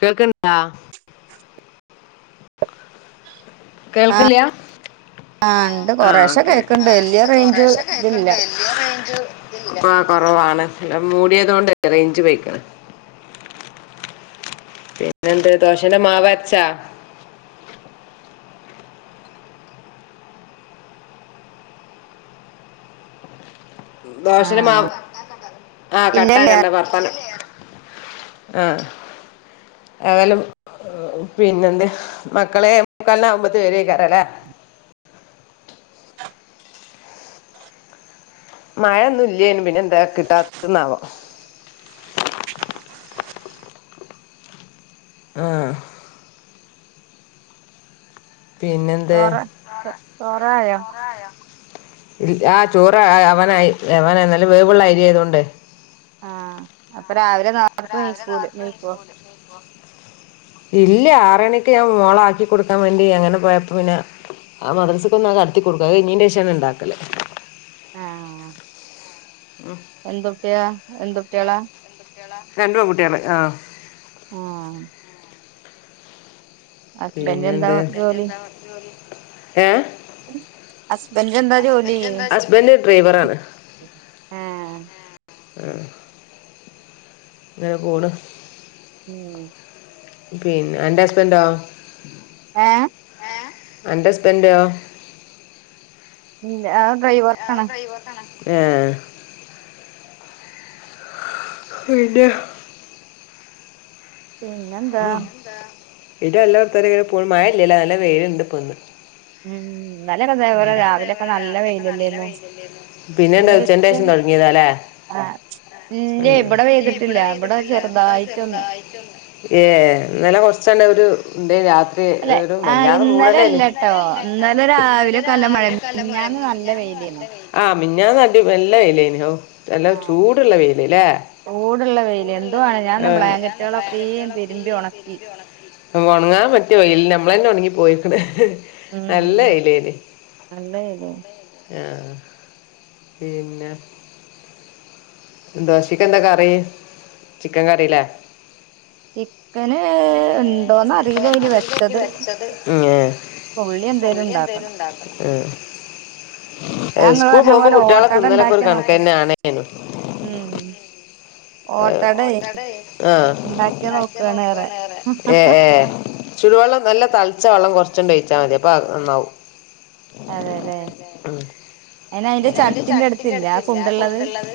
കേൾക്കണ്ടാ? ആഹ് കേൾക്കില്ല? ആഹ് ഇണ്ട് ആ ആ കൊറേശെ കേക്ക്ണ്ട് വല്യ ഇണ്ട് റേഞ്ച് കൊറശെ ഇതില്ല കേക്കണ്ട് വലിയ റേഞ്ച് അപ്പൊ കുറവാണ് അല്ല മൂടിയതൊണ്ട് റേഞ്ച് പോ പിന്നെന്ത് ദോഷന്റെ മാവ് അരച്ചാ? ദോഷൻ്റെ മാ ആ ഇല്ലല്ലേ കട്ടാക്കണ്ട വർത്താനം ആ [unintelligible] പിന്നെ എന്ത് മക്കളെ മുക്കാലിന ആവുമ്പത്ത [unintelligible] [unintelligible] മഴൊന്നും ഇല്ല ഇന്ന് പിന്നെ എന്താ കിട്ടാത്തന്നാവോ. ആ. പിന്നെന്ത് ചോറ ചോറായോ? ആ ചോറ് ആവനായി അവന നല്ല വേവുള്ള അരി ആയതൊണ്ട് ആഹ് അപ്പരാ അപ്പ രാവിലെ [inaudible] ഇല്ല ആറ്ണിക്ക് ഞാൻ മോള ആക്കി കൊടുക്കാൻ വേണ്ടി എങ്ങനെ പോയപ്പ പിന്നെ ആ മദ്രസക്കൊ [unintelligible] കൊടുക്കുക അത് കഴിഞ്ഞതിൻ്റെ ശേഷം ഉണ്ടാക്കല്. എന്തൊക്കയാ എന്തൊട്ടികളാ? രണ്ട് പെൺകുട്ടികള് ആഹ്. ആഹ്. ഹസ്ബൻഡ് എന്താ പിന്നെന്താ? ജോലി ഏ? ഹസ്ബൻഡ് ന്താ ജോലി? ഹസ്ബൻഡ് ഡ്രൈവറാണ് ആ. ആ. ങ്ങനെ പോണ്. ഉം. പിന്നെ അന്റെറെ ഹസ്ബൻഡോ? ഏ? അന്റെ ഹസ്ബൻഡോ? ആ ഡ്രൈവർ ആണ്. ഏ. പിന്നെ? പിന്നെന്താ? ഇത് അല്ല [unintelligible] പ്പൊ പോണ്. മഴയില്ലല്ലേ നല്ല വെയിലുണ്ട്. ഇപ്പൊ ഇന്ന്. [inaudible] [unintelligible] ഇതേപോലെ രാവിലെക്കെ നല്ല വെയിലല്ലേന്നോ പിന്നെ ഒരു ഉച്ചന്റെ ഉച്ച ശേഷം തുടങ്ങിയതല്ലേ? ആഹ് ഇല്ലേ ഇവിടെ പിന്ന പെയ്തിട്ടില്ല ഇവിടെ പെയ്തിട്ടില്ല. ഇവിടെ ചെറുതായിട്ടൊന്ന് ചെറുതായിട്ടൊ ഏ ഇന്നലെ കൊറച്ചണ അവര് ഇന്ത രാത്രി അല്ലെ ആഹ് വല്ലാത മൂ [inaudible] ഇന്നലെ അല്ലട്ടോ ഇന്നലെ രാവിലെയൊക്കെ നല്ല മഴ മിനിഞ്ഞാന്ന് നല്ല വെയിലേന്നു ആ മിനിഞ്ഞാന്ന് നല്ല നല്ല വെയിലിനു ഓ. നല്ല ചൂടുള്ള വെയില് ല്ലേ? ചൂടുള്ള വെയില് എന്തുവാണ് ഞാൻ ബ്ലാങ്കറ്റുകളൊക്കെ തിരുമ്പി ഉണക്കി. ഉണങ്ങാൻ പറ്റിയ വെയില് നമ്മള തന്നെ ഉണങ്ങി പോയിക്കണ. ഉം നല്ല വെയി ആ പിന്നെ ദോശക്ക് എന്താ കറി ചിക്കൻ കറില്ലേ? ചിക്കന് [unintelligible] ഉണ്ടോന്ന് അറിയില്ല എന്തോന്ന് അയില് അറില്ല വെച്ചത്. ഉള്ളി എന്തേലും ഉണ്ടാക്കണം. ഞാ ഇങ്ങള് പറഞ്ഞ പോലെ കുട്ടികളെ ഓട്ടട തിന്നലൊക്കെ ഒരു ഉണ്ടാക്കി നോക്ക കണക്കന്നെ ഉം ഓട്ടട ഓട്ടടെയ് ഉണ്ടാക്കിയ ഉണ്ടാക്കി ഏറെ നോക്കാണ് പറയ ഏഹ് ഏഹ് ചുടുവെള്ളം നല്ല തളച്ച വെള്ളം കൊറച്ചണ്ട് ഒഴിച്ചാ മതി അപ്പൊ നന്നാവും അതെലേ അയ്ന് അയ്ന്റെ ചട്ടി ഇന്റടുത്തില്ല ആ കുണ്ടുള്ളത്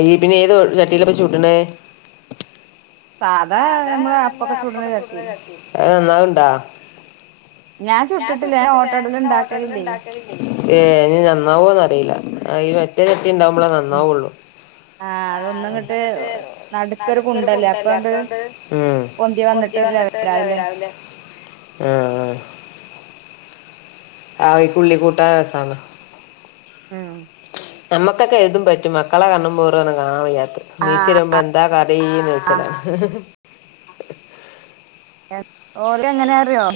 ഇയ്യ് പിന്നെ ഏത് ചട്ടിയിലപ്പ ചുടണത് സാധാ നമ്മള് അപ്പൊക്കെ ചുട്ണ ചട്ടി ആ നന്നാവ്ണ്ടോ ഞാൻ ചുട്ടിട്ടില്ല ഞാൻ പിന്നെ ഓട്ടട ഉണ്ടാക്കല് ഇല്ലെയ് ഏഹ് ഇനി നന്നാവോന്നറി ല്ല ആ ഈ മറ്റേ ചട്ടി ഉണ്ടാവുമ്പളേ നന്നാവൊള്ളു ആഹ് അതൊന്നും ഇങ്ങട്ട് അതൊന്നങ്ങട്ട് നടുക്കൊരു കുണ്ടല്ലേ അപ്പങ്ങട് ഉം പൊന്തി പൊ ന്തി വന്നിട്ട് ലെവലാവുല്ലേ [unintelligible] ലേ ആഹ് ആഹ് അയ്ക്ക് ഉള്ളി കൂട്ടാ രസാണ്‌ ഞമ്മക്കൊക്കെ ഏതും പറ്റും മക്കളെ കണ്ണും മോറോണ് കാണാൻ വയ്യാത്തെ നീച്ച് വരുമ്പം എന്താ കറി ചോയ്ച്ചിട്ടാ ഏഹ് ഓല് എങ്ങനാറിയോ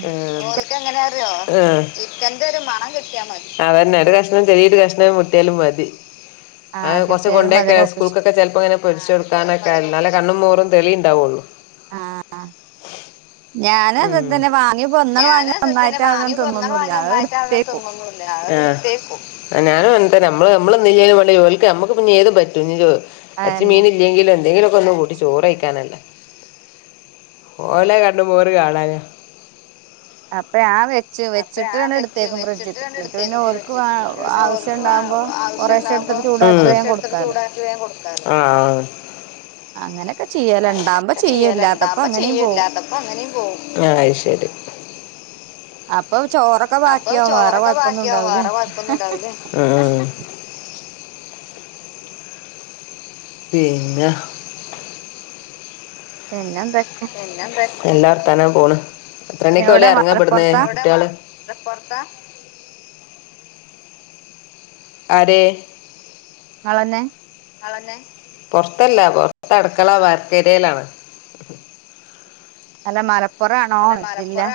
ക്കെങ്ങനെ അറിയോ ആഹ് ചിക്കന്റെ ഒരു മണം കിട്ടിയാ മതി അതെന്നെ ഒരുകഷ്ണം ചെറിയൊരു കഷ്ണം മുട്ടിയാലും മ മതി അത് ആഹ് കൊറച്ച് കിട്ടിയാലും കൊണ്ടെക്കെ അതിനെ ഒപ്പിച്ച് സ്കൂൾക്കൊക്കെ ചെലപ്പങ്ങനെ പൊരിച്ചു കൊടുക്കാനൊക്കെ ന്നാല് കണ്ണും മോറും തെളിയിണ്ടാവൊള്ളൂ ആഹ് ആഹ് ഞാനും അത് ഉം തന്നെ വാങ്ങിയപ്പം ഇന്നണ് വാങ്ങിയപ്പം ഒന്നായിട്ട് അത് തിന്നൊന്നില്ല അത് എട്ത്തേക്കും ആഹ് ഞാനും അങ്ങനെ തന്നെ നമ്മള് നമ്മള് തിന്നില്ലേലും വേണ്ടില്ല ഓൽക്ക് നമ്മക്ക് പിന്നെ ഏതും പറ്റും ഇ എറച്ചിം അതെന്നെ മീനും ഇല്ലെങ്കിലും എന്തെങ്കിലും ഒന്ന് കൂട്ടി ചോറ് വെയ്ക്കാനല്ലെ ഓലെ കണ്ണും മോറും കാണാന അപ്പൊ ഞാൻ വെച്ച് അപ്പ ആ വെച്ചിട്ടാണ് വെച്ച് എടുത്തേക്കും വെച്ചിട്ട് ഫ്രിഡ്ജ്ക്ക് രണ്ട എന്നിട്ട് പിന്നെ എടുത്തേക്കുമ്പ ഓൽക്ക് വച്ചിട്ടിട്ട് പിന്നെ ആവശ്യം ഉണ്ടാവുമ്പോ ഓർക്ക്- കൊറേശെ ആവശ്യംണ്ടാകുമ്പോ എടുത്തിട്ട് ചൂടാക്കി വേഗം കുറെശ്ശെ എടുത്ത് കൊടുക്കാലോ ചൂടാക്കിവേഗംകൊടുക്കാലോ- അങ്ങനൊക്കെ ചെയ്യല് ഇണ്ടാവുമ്പോ അങ്ങനക്കെ ചെയ്യും ചെയ്യല ഇല്ലാത്തപ്പോ ഉണ്ടാവകുമ്പോ അങ്ങനെയും പോവും ചെയ്യൂല്ലാതപ്പോ അങ്ങനെയും പോകും- അപ്പൊ- ചോറൊക്കെ ബാക്കിയാവ വേറ കൊഴപ്പൊന്നും ഇണ്ടാവൂല- ഉം പിന്നെ- പിന്നെന്താ- എല്ലാ വർത്താനം പോണ് എത്ര മണിക്ക് ഓല് എവിടെ ഇറങ്ങാ ഇബടന്ന് മലപ്പുറത്താ കുട്ടികള്- ന്താ പൊറ്ത്താ- ആരെ- ആളന്നെ- പൊറത്തല്ല പൊറത്തടുക്കള വാർക്കേരിയേലാണ് അല്ല മലപ്പൊറ ആണോ ജില്ല-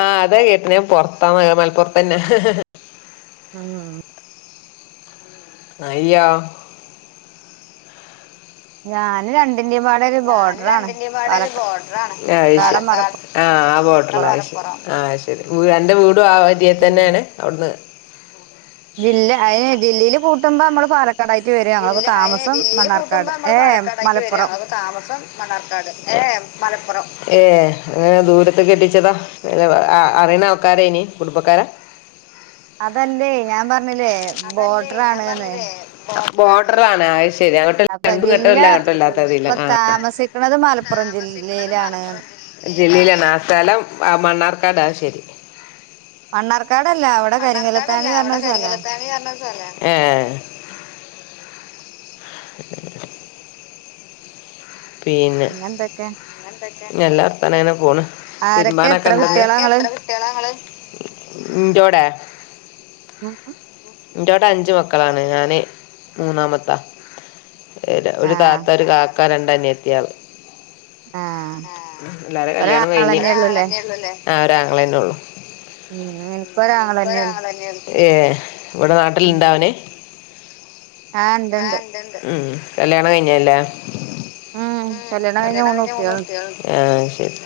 ആഹ് അതാ കേട്ടന പുറത്താന്ന മലപ്പുറത്തന്നെ- ആഹ് - അയ്യോ- ഞാന് രൺ- ഞൻ രണ്ടിന്റെപാട ഒരു ബോർഡറണ് പാലക്കാട് മലപ്പുറം ആഹ് ആ ബോഡർ അത് ശരി അത് ശരി രണ്ട് വീടും ആ ഏരിയേ തന്നെയാണ് അവിടുന്ന്- ജില്ല അതിന് ജില്ലയില് കൂട്ടുമ്പോ നമ്മള് പാലക്ക- ജില്ല ജില്ലിയിൽ കൂട്ടുമ്പോ നമ്മള് ഏ പാലക്കാടായിട്ട് വരു മലപ്പുറം അപ്പൊ താമസം മണ്ണാർക്കാട്- ഏഹ് മലപ്പ് പ്പുറം ഏ അങ്ങനെ ദൂരത്ത് കെട്ടിച്ചതാ അറിയണ ആൾക്കാരേനി കുടുംബക്കാരാ- അതല്ലേ ഞാൻ പറഞ്ഞില്ലേ അതല്ലേ ഞാൻ ബോർഡറാണ്ന്ന് പറഞ്ഞില്ലേ ബോ ബോട്റ് മാണെ അത്ശെ അപ്പൊ ജില്ല, പ്പൊ ആ താമസിക്ക്ണത് മലപ്പുറം ജില്ലയിലാണ്ന്ന് ജില്ലിലാണ്, സ്ഥലം മണ്ണാർക്കാടാ ശെരി മണ്ണാർക്കാടല്ല, ഇവടെ കരിങ്കല്ലത്താണി പർഞ്ഞൊരു സ്ഥലാ ഏഹ് പിന്നെ പിന്നെന്തൊക്കെ നല്ലർത്താനം ഇങ്ങനെ പോണ് ആരൊക്കെ എത്ര തിരുമ്പാനൊക്കെണ്ടന്ന് കുട്ടികളാ ആരൊക്കെ, ഇങ്ങള് എത്ര കുട്യോളാങ്ങള്, ഇന്റോടെ [unintelligible] ഇന്റോടെ അഞ്ച് മക്കളാണ് ഞാന് മൂന്നാമത്താ ഏഹ് ഒരു ആഹ് താത്ത, ഒരു കാക്ക, രണ്ട് അനിയത്തിയാള്, ആഹ് ആഹ് എല്ലാരെ കല്യാണും കഴിഞ്ഞ് ഒരാങ്ങളെന്നെ ഉള്ളൂല്ലേ ഒരാങ്ങളെന്നെ ഒള്ളൂ ല്ലേ ആഹ് ഒരാങ്ങളന്നെ ഒള്ളു ഉം ഇൻക്ക് ഒരാങ്ങളെന്നെയൊള്ളു ഏഹ് ഇവടെ നാട്ടില്ണ്ടോ ഓന് ആഹ് ഇണ്ട്ണ്ട് ആണ്ട്ണ്ട് കല്യാണം കഴിഞ്ഞതല്ലേ? ഉം കല്യാണം കഴിഞ്ഞ് മൂന്ന് കുട്ട്യോള് ഇണ്ട്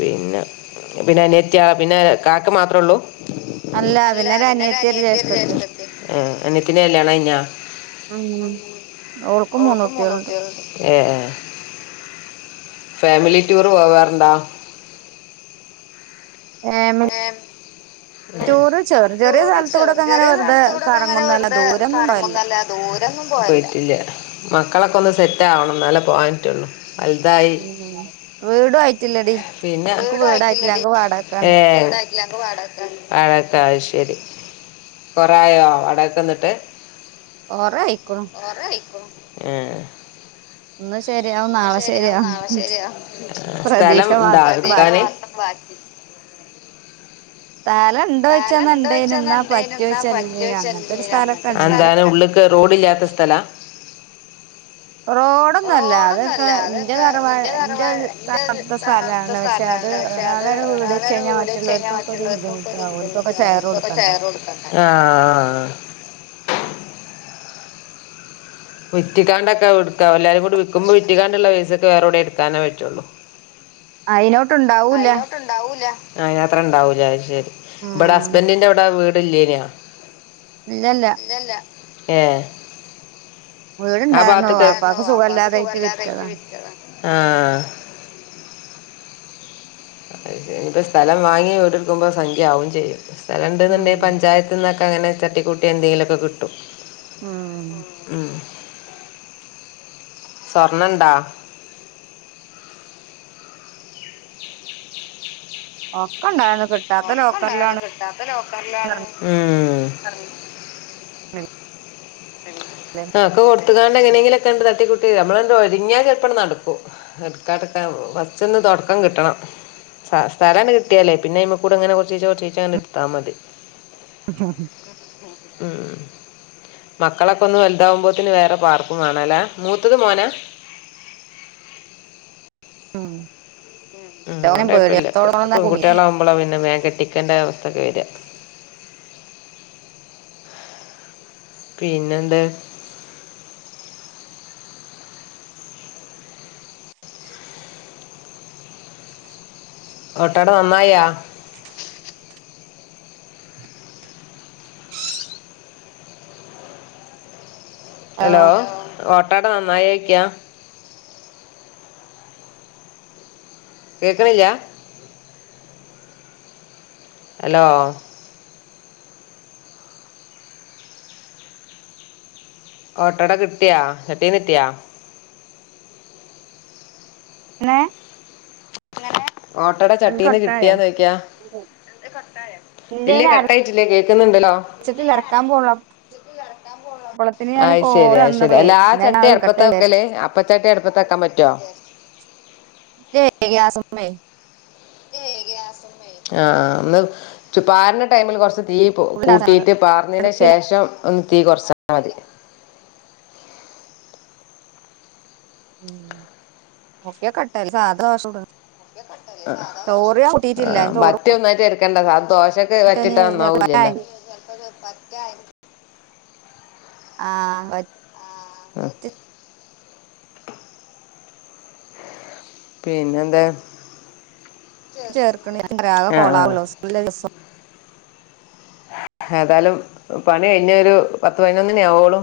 പിന്നെ പിനനിയത്യാ പിന്നെ കാക്ക മാത്ര ഒള്ളൂ അല്ല പിന്നെ ഒരു പിന്നൊരു അനിയത്തി അനിയതിം ഒരു ജ്യേഷ്ഠത്തി ജേഷ്ഠതിം ആ അനിയത്തിന്റെ കല്യാണം കഴിഞ്ഞാ ഉം ഉ ഓൾക്കും മൂന്ന് കുട്യോൾണ്ട് ഏ ഏ ഫാമിലി റ്റുറ് പോവാറുണ്ടാ ഫാമിലി ഏ ടൂറ് ചെറു ചെറിയ റ്റുർ സ്ഥലത്ത് ചെർ കൂടൊക്കെ അങ്ങനെ ചെറിയ വെറുതെ സ്ഥലത്ത് കൂടെക്കെങ്ങനെ കറങ്ങുന്നല്ല വെറുതെ ദൂരൊന്നും പോവലില്ല കറങ്ങൊന്നുംതെ ഇത്വറെന്നും പോയിട്ടില്ല. മക്കളൊക്കെ ഒന്ന് ഉം സെറ്റാവണം ന്നാലെ പോവാനറ്റുള്ളൂ ഉ വീടും ആയിട്ടില്ലടി മ്ക്ക് വീട് ആയിട്ടില്ല ഞമ്ക് വാടകക്കാൺ വീട് ആയിട്ടില്ല ഞമ്ക് വാടകക്കാൺ. വടാക്കാ അഹ്ശരി കൊറായോ വാടകക്ക്ന്നിട്ട് കൊറായിക്ണു ഏ ഇന്ന് ശരിയാവും ഇന്ന് നാളെ ശെരിയാവും നാളെ ശരിയാവും ശരിയാവും പ്രതീക്ഷ സ്ഥലം ഇണ്ടാ മാത്രം ഇട്കാന് ബാക്കി സ്ഥലം ഉണ്ടോയ്ച്ചാന്നണ്ടേനു സ്ഥലംണ്ടോയ്ച്ചാ എന്നാ ന്നാണ്ടെനും ന്നാ പറ്റോയ്ച്ചല്ലേനു പറ്റോഴ്ചാ അങ്ങനത്തെ ഒരു സ്ഥലൊക്കെ ല്ലെനും ഉണ്ട് അഎന്താ ഉള്ക് റോഡ് [unintelligible] ല്ലാത്ത സ്ഥലാ റോഡൊന്നുംല്ല അതൊക്കെ റോഡൊന്നല്ല ഇന്റെ അതൊക്കെ തറവാ ന്റെ ഇന്റെ തറവാ. ന്റെ ന്റെ തറവാട്ട്ത്തെ സ്ഥലാണ് [unintelligible] പക്ഷെ അത് സ്ഥലാണ് പക്ഷെ അത് ഒരാളൊരു വീട് വെച്ച് ഒരാളട് കഴിഞ്ഞാൽ വീട് വെചെഴിഞ്ഞാൽ മറ്റുള്ളവർക്കൊക്കെ ഒരു മറ്റുള്ളോർ ബുദ്ധിമുട്ടാ ഓൽക്കൊക്കെ ഷെയർ ബുദ്ധിമുട്ടാകും ഓൽകൊക്കെ കൊടുക്കണ്ടേ ഷെയർ കൊട്ക്കണ്ടേ. ആ ആ വിറ്റിക്കാണ്ടൊക്കെ എടുക്ക എല്ലാരും കൂടി വികുമ്പോ വിറ്റ്ങ്ങാണ്ടുള്ള പൈസക്ക് വേറെവ്ടേ എടുക്കാനേ പറ്റുള്ളൂ അയിനോട്ട്ണ്ടാവൂല അയ്നാത്ര ഉണ്ടാവൂല അഹ്ശെരി ഇബടെ ഉം ഹസ്ബൻന്റി ന്റവ്ടെ വീട് ഇല്ലേനോ ഇല്ലല്ല ഏ വീടുണ്ടായിരുന്നു ആബാത്ത്ക്. [unintelligible] വാപ്പാക്ക് വാപ്പാക് സുഖല്ലാതായിട്ട് സുഖല്യായിട്ട് വിറ്റതാണ് വിറ്റതാ സ്ഥലം വാങ്ങി വീടെടുക്കുമ്പോ സംഖ്യ ആവും ചെയ്യും സ്ഥലംണ്ട് ഉം ന്ന്ണ്ടെങ്കി പഞ്ചായത്തിന്നൊക്കെ അങ്ങനെ തട്ടിക്കൂട്ടി എന്തെലൊക്കെ കിട്ടും ഉം ഉം സ്വർണംണ്ടാ ഒക്കെണ്ടായിന്നു ഒക്കെണ്ടാർന്ന് കിട്ടാത്ത ലോക്കറിലാണ്ഉം പറ ഒക്കെ കൊടുത്തുങ്ങാണ്ട് എങ്ങനെയെങ്കിലൊക്കെണ്ട്തട്ടി കൂ ട്ടി നമ്മളണ്ട് ഒരുങ്ങ്യ ചെലപ്പ നടക്കും എടുക്കത്ക്കാ വച്ചന്ന് തുടക്കം കിട്ടണം സ്ഥല കിട്ടിയാലേ പിന്നെ അയി മ്മ കൂടെ ഇങ്ങനെ കൊറച്ചീച്ച കുറച്ചീച്ച്അങ്ങനെ എട്ത്താ മതി [unintelligible] ഉം മക്കളൊക്കെ ഒന്ന് വലുതാവുമ്പോത്ത്ന് വേറെ പാർക്കും വേണല്ലേ മൂത്തത് മോനാ ഉം ഓനെ അതോണ്ട് കൊഴപ്പല്ലപോ പേടിയത്തോളം കൂടി പെൺകുട്ടിളാവകുമ്പോളാ പിന്നെ വേ കെട്ടിക്കേണ്ട അവസ്ഥക്കെ വര പിന്നെന്ത് ഓട്ടട ന്നന്നായാ ഹലോ ഓട്ടോട നന്നായേക്കാ കേക്കണില്ല ഹലോ ഓട്ടട കിട്ടിയാ ചട്ടിന്ന് കിട്ടിയാ ന്നെ ഓട്ടട ചട്ടീന്ന് കിട്ടിയ കൊട്ടായോ നോയിക്കാ ഇല്ല കട്ടായിട്ടില്ല ഞാ ച്ചക്ക് കറക്കാൻ പോള്ള അ ശരി അ ശരി വന്നപ്പളേ അല്ല ആ പിന്നെ ഞാൻ ചട്ടി അടുപ്പത്ത എടുക്കട്ടെ വിചാരിച്ച് ആവെക്കല് അപ്പ ചട്ടി അടുപ്പത്താക്കാൻ പറ്റോ ല്ലേ ഗ്യാസമ്മേ ആ ആ പാരൻ ടൈമിൽ കുറച്ച് തി തീ ഫുള്ള്ണ്ടാക്കാ കൂട്ടിയിട്ട് പാർന്നതിന് അടുപ്പില്ല ശേഷം ഒ തീ കുറച്ച മതി ഉം [unintelligible] ആ ചോറ് മറ്റിയ ഒന്നായിട്ട് എര്ക്കണ്ട സ ദോ ക്കെ വറ്റിട്ടാന്നാവൂലല്ലോ കൂട്ടാഞ്ഞ് ആ അ പിന്നെന്താ ചേർക്കണ ആ കൊളാ ആ സ്കൂളില്ല ദീസം ഏതായാലും പണി കഴിഞ്ഞ ഒരു പത്ത് പതിനൊന്നിനെ ആവോളൂ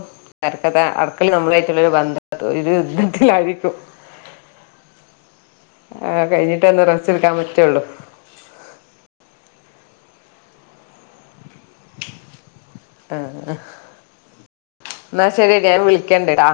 രക്കത്തെ അടക്കൽ നമ്മളായിട്ടുള്ള ഒരു ബന്ധ ഒരു യുദ്ധത്തിലായിരിക്കും ആകഴിഞ്ഞിട്ടന്ന് റസ്റ്റ്ടുക്കാൻ പറ്റുള്ളു ആ എന്നാ ശരിയ ഞാൻ വിളിക്കണ്ടടാ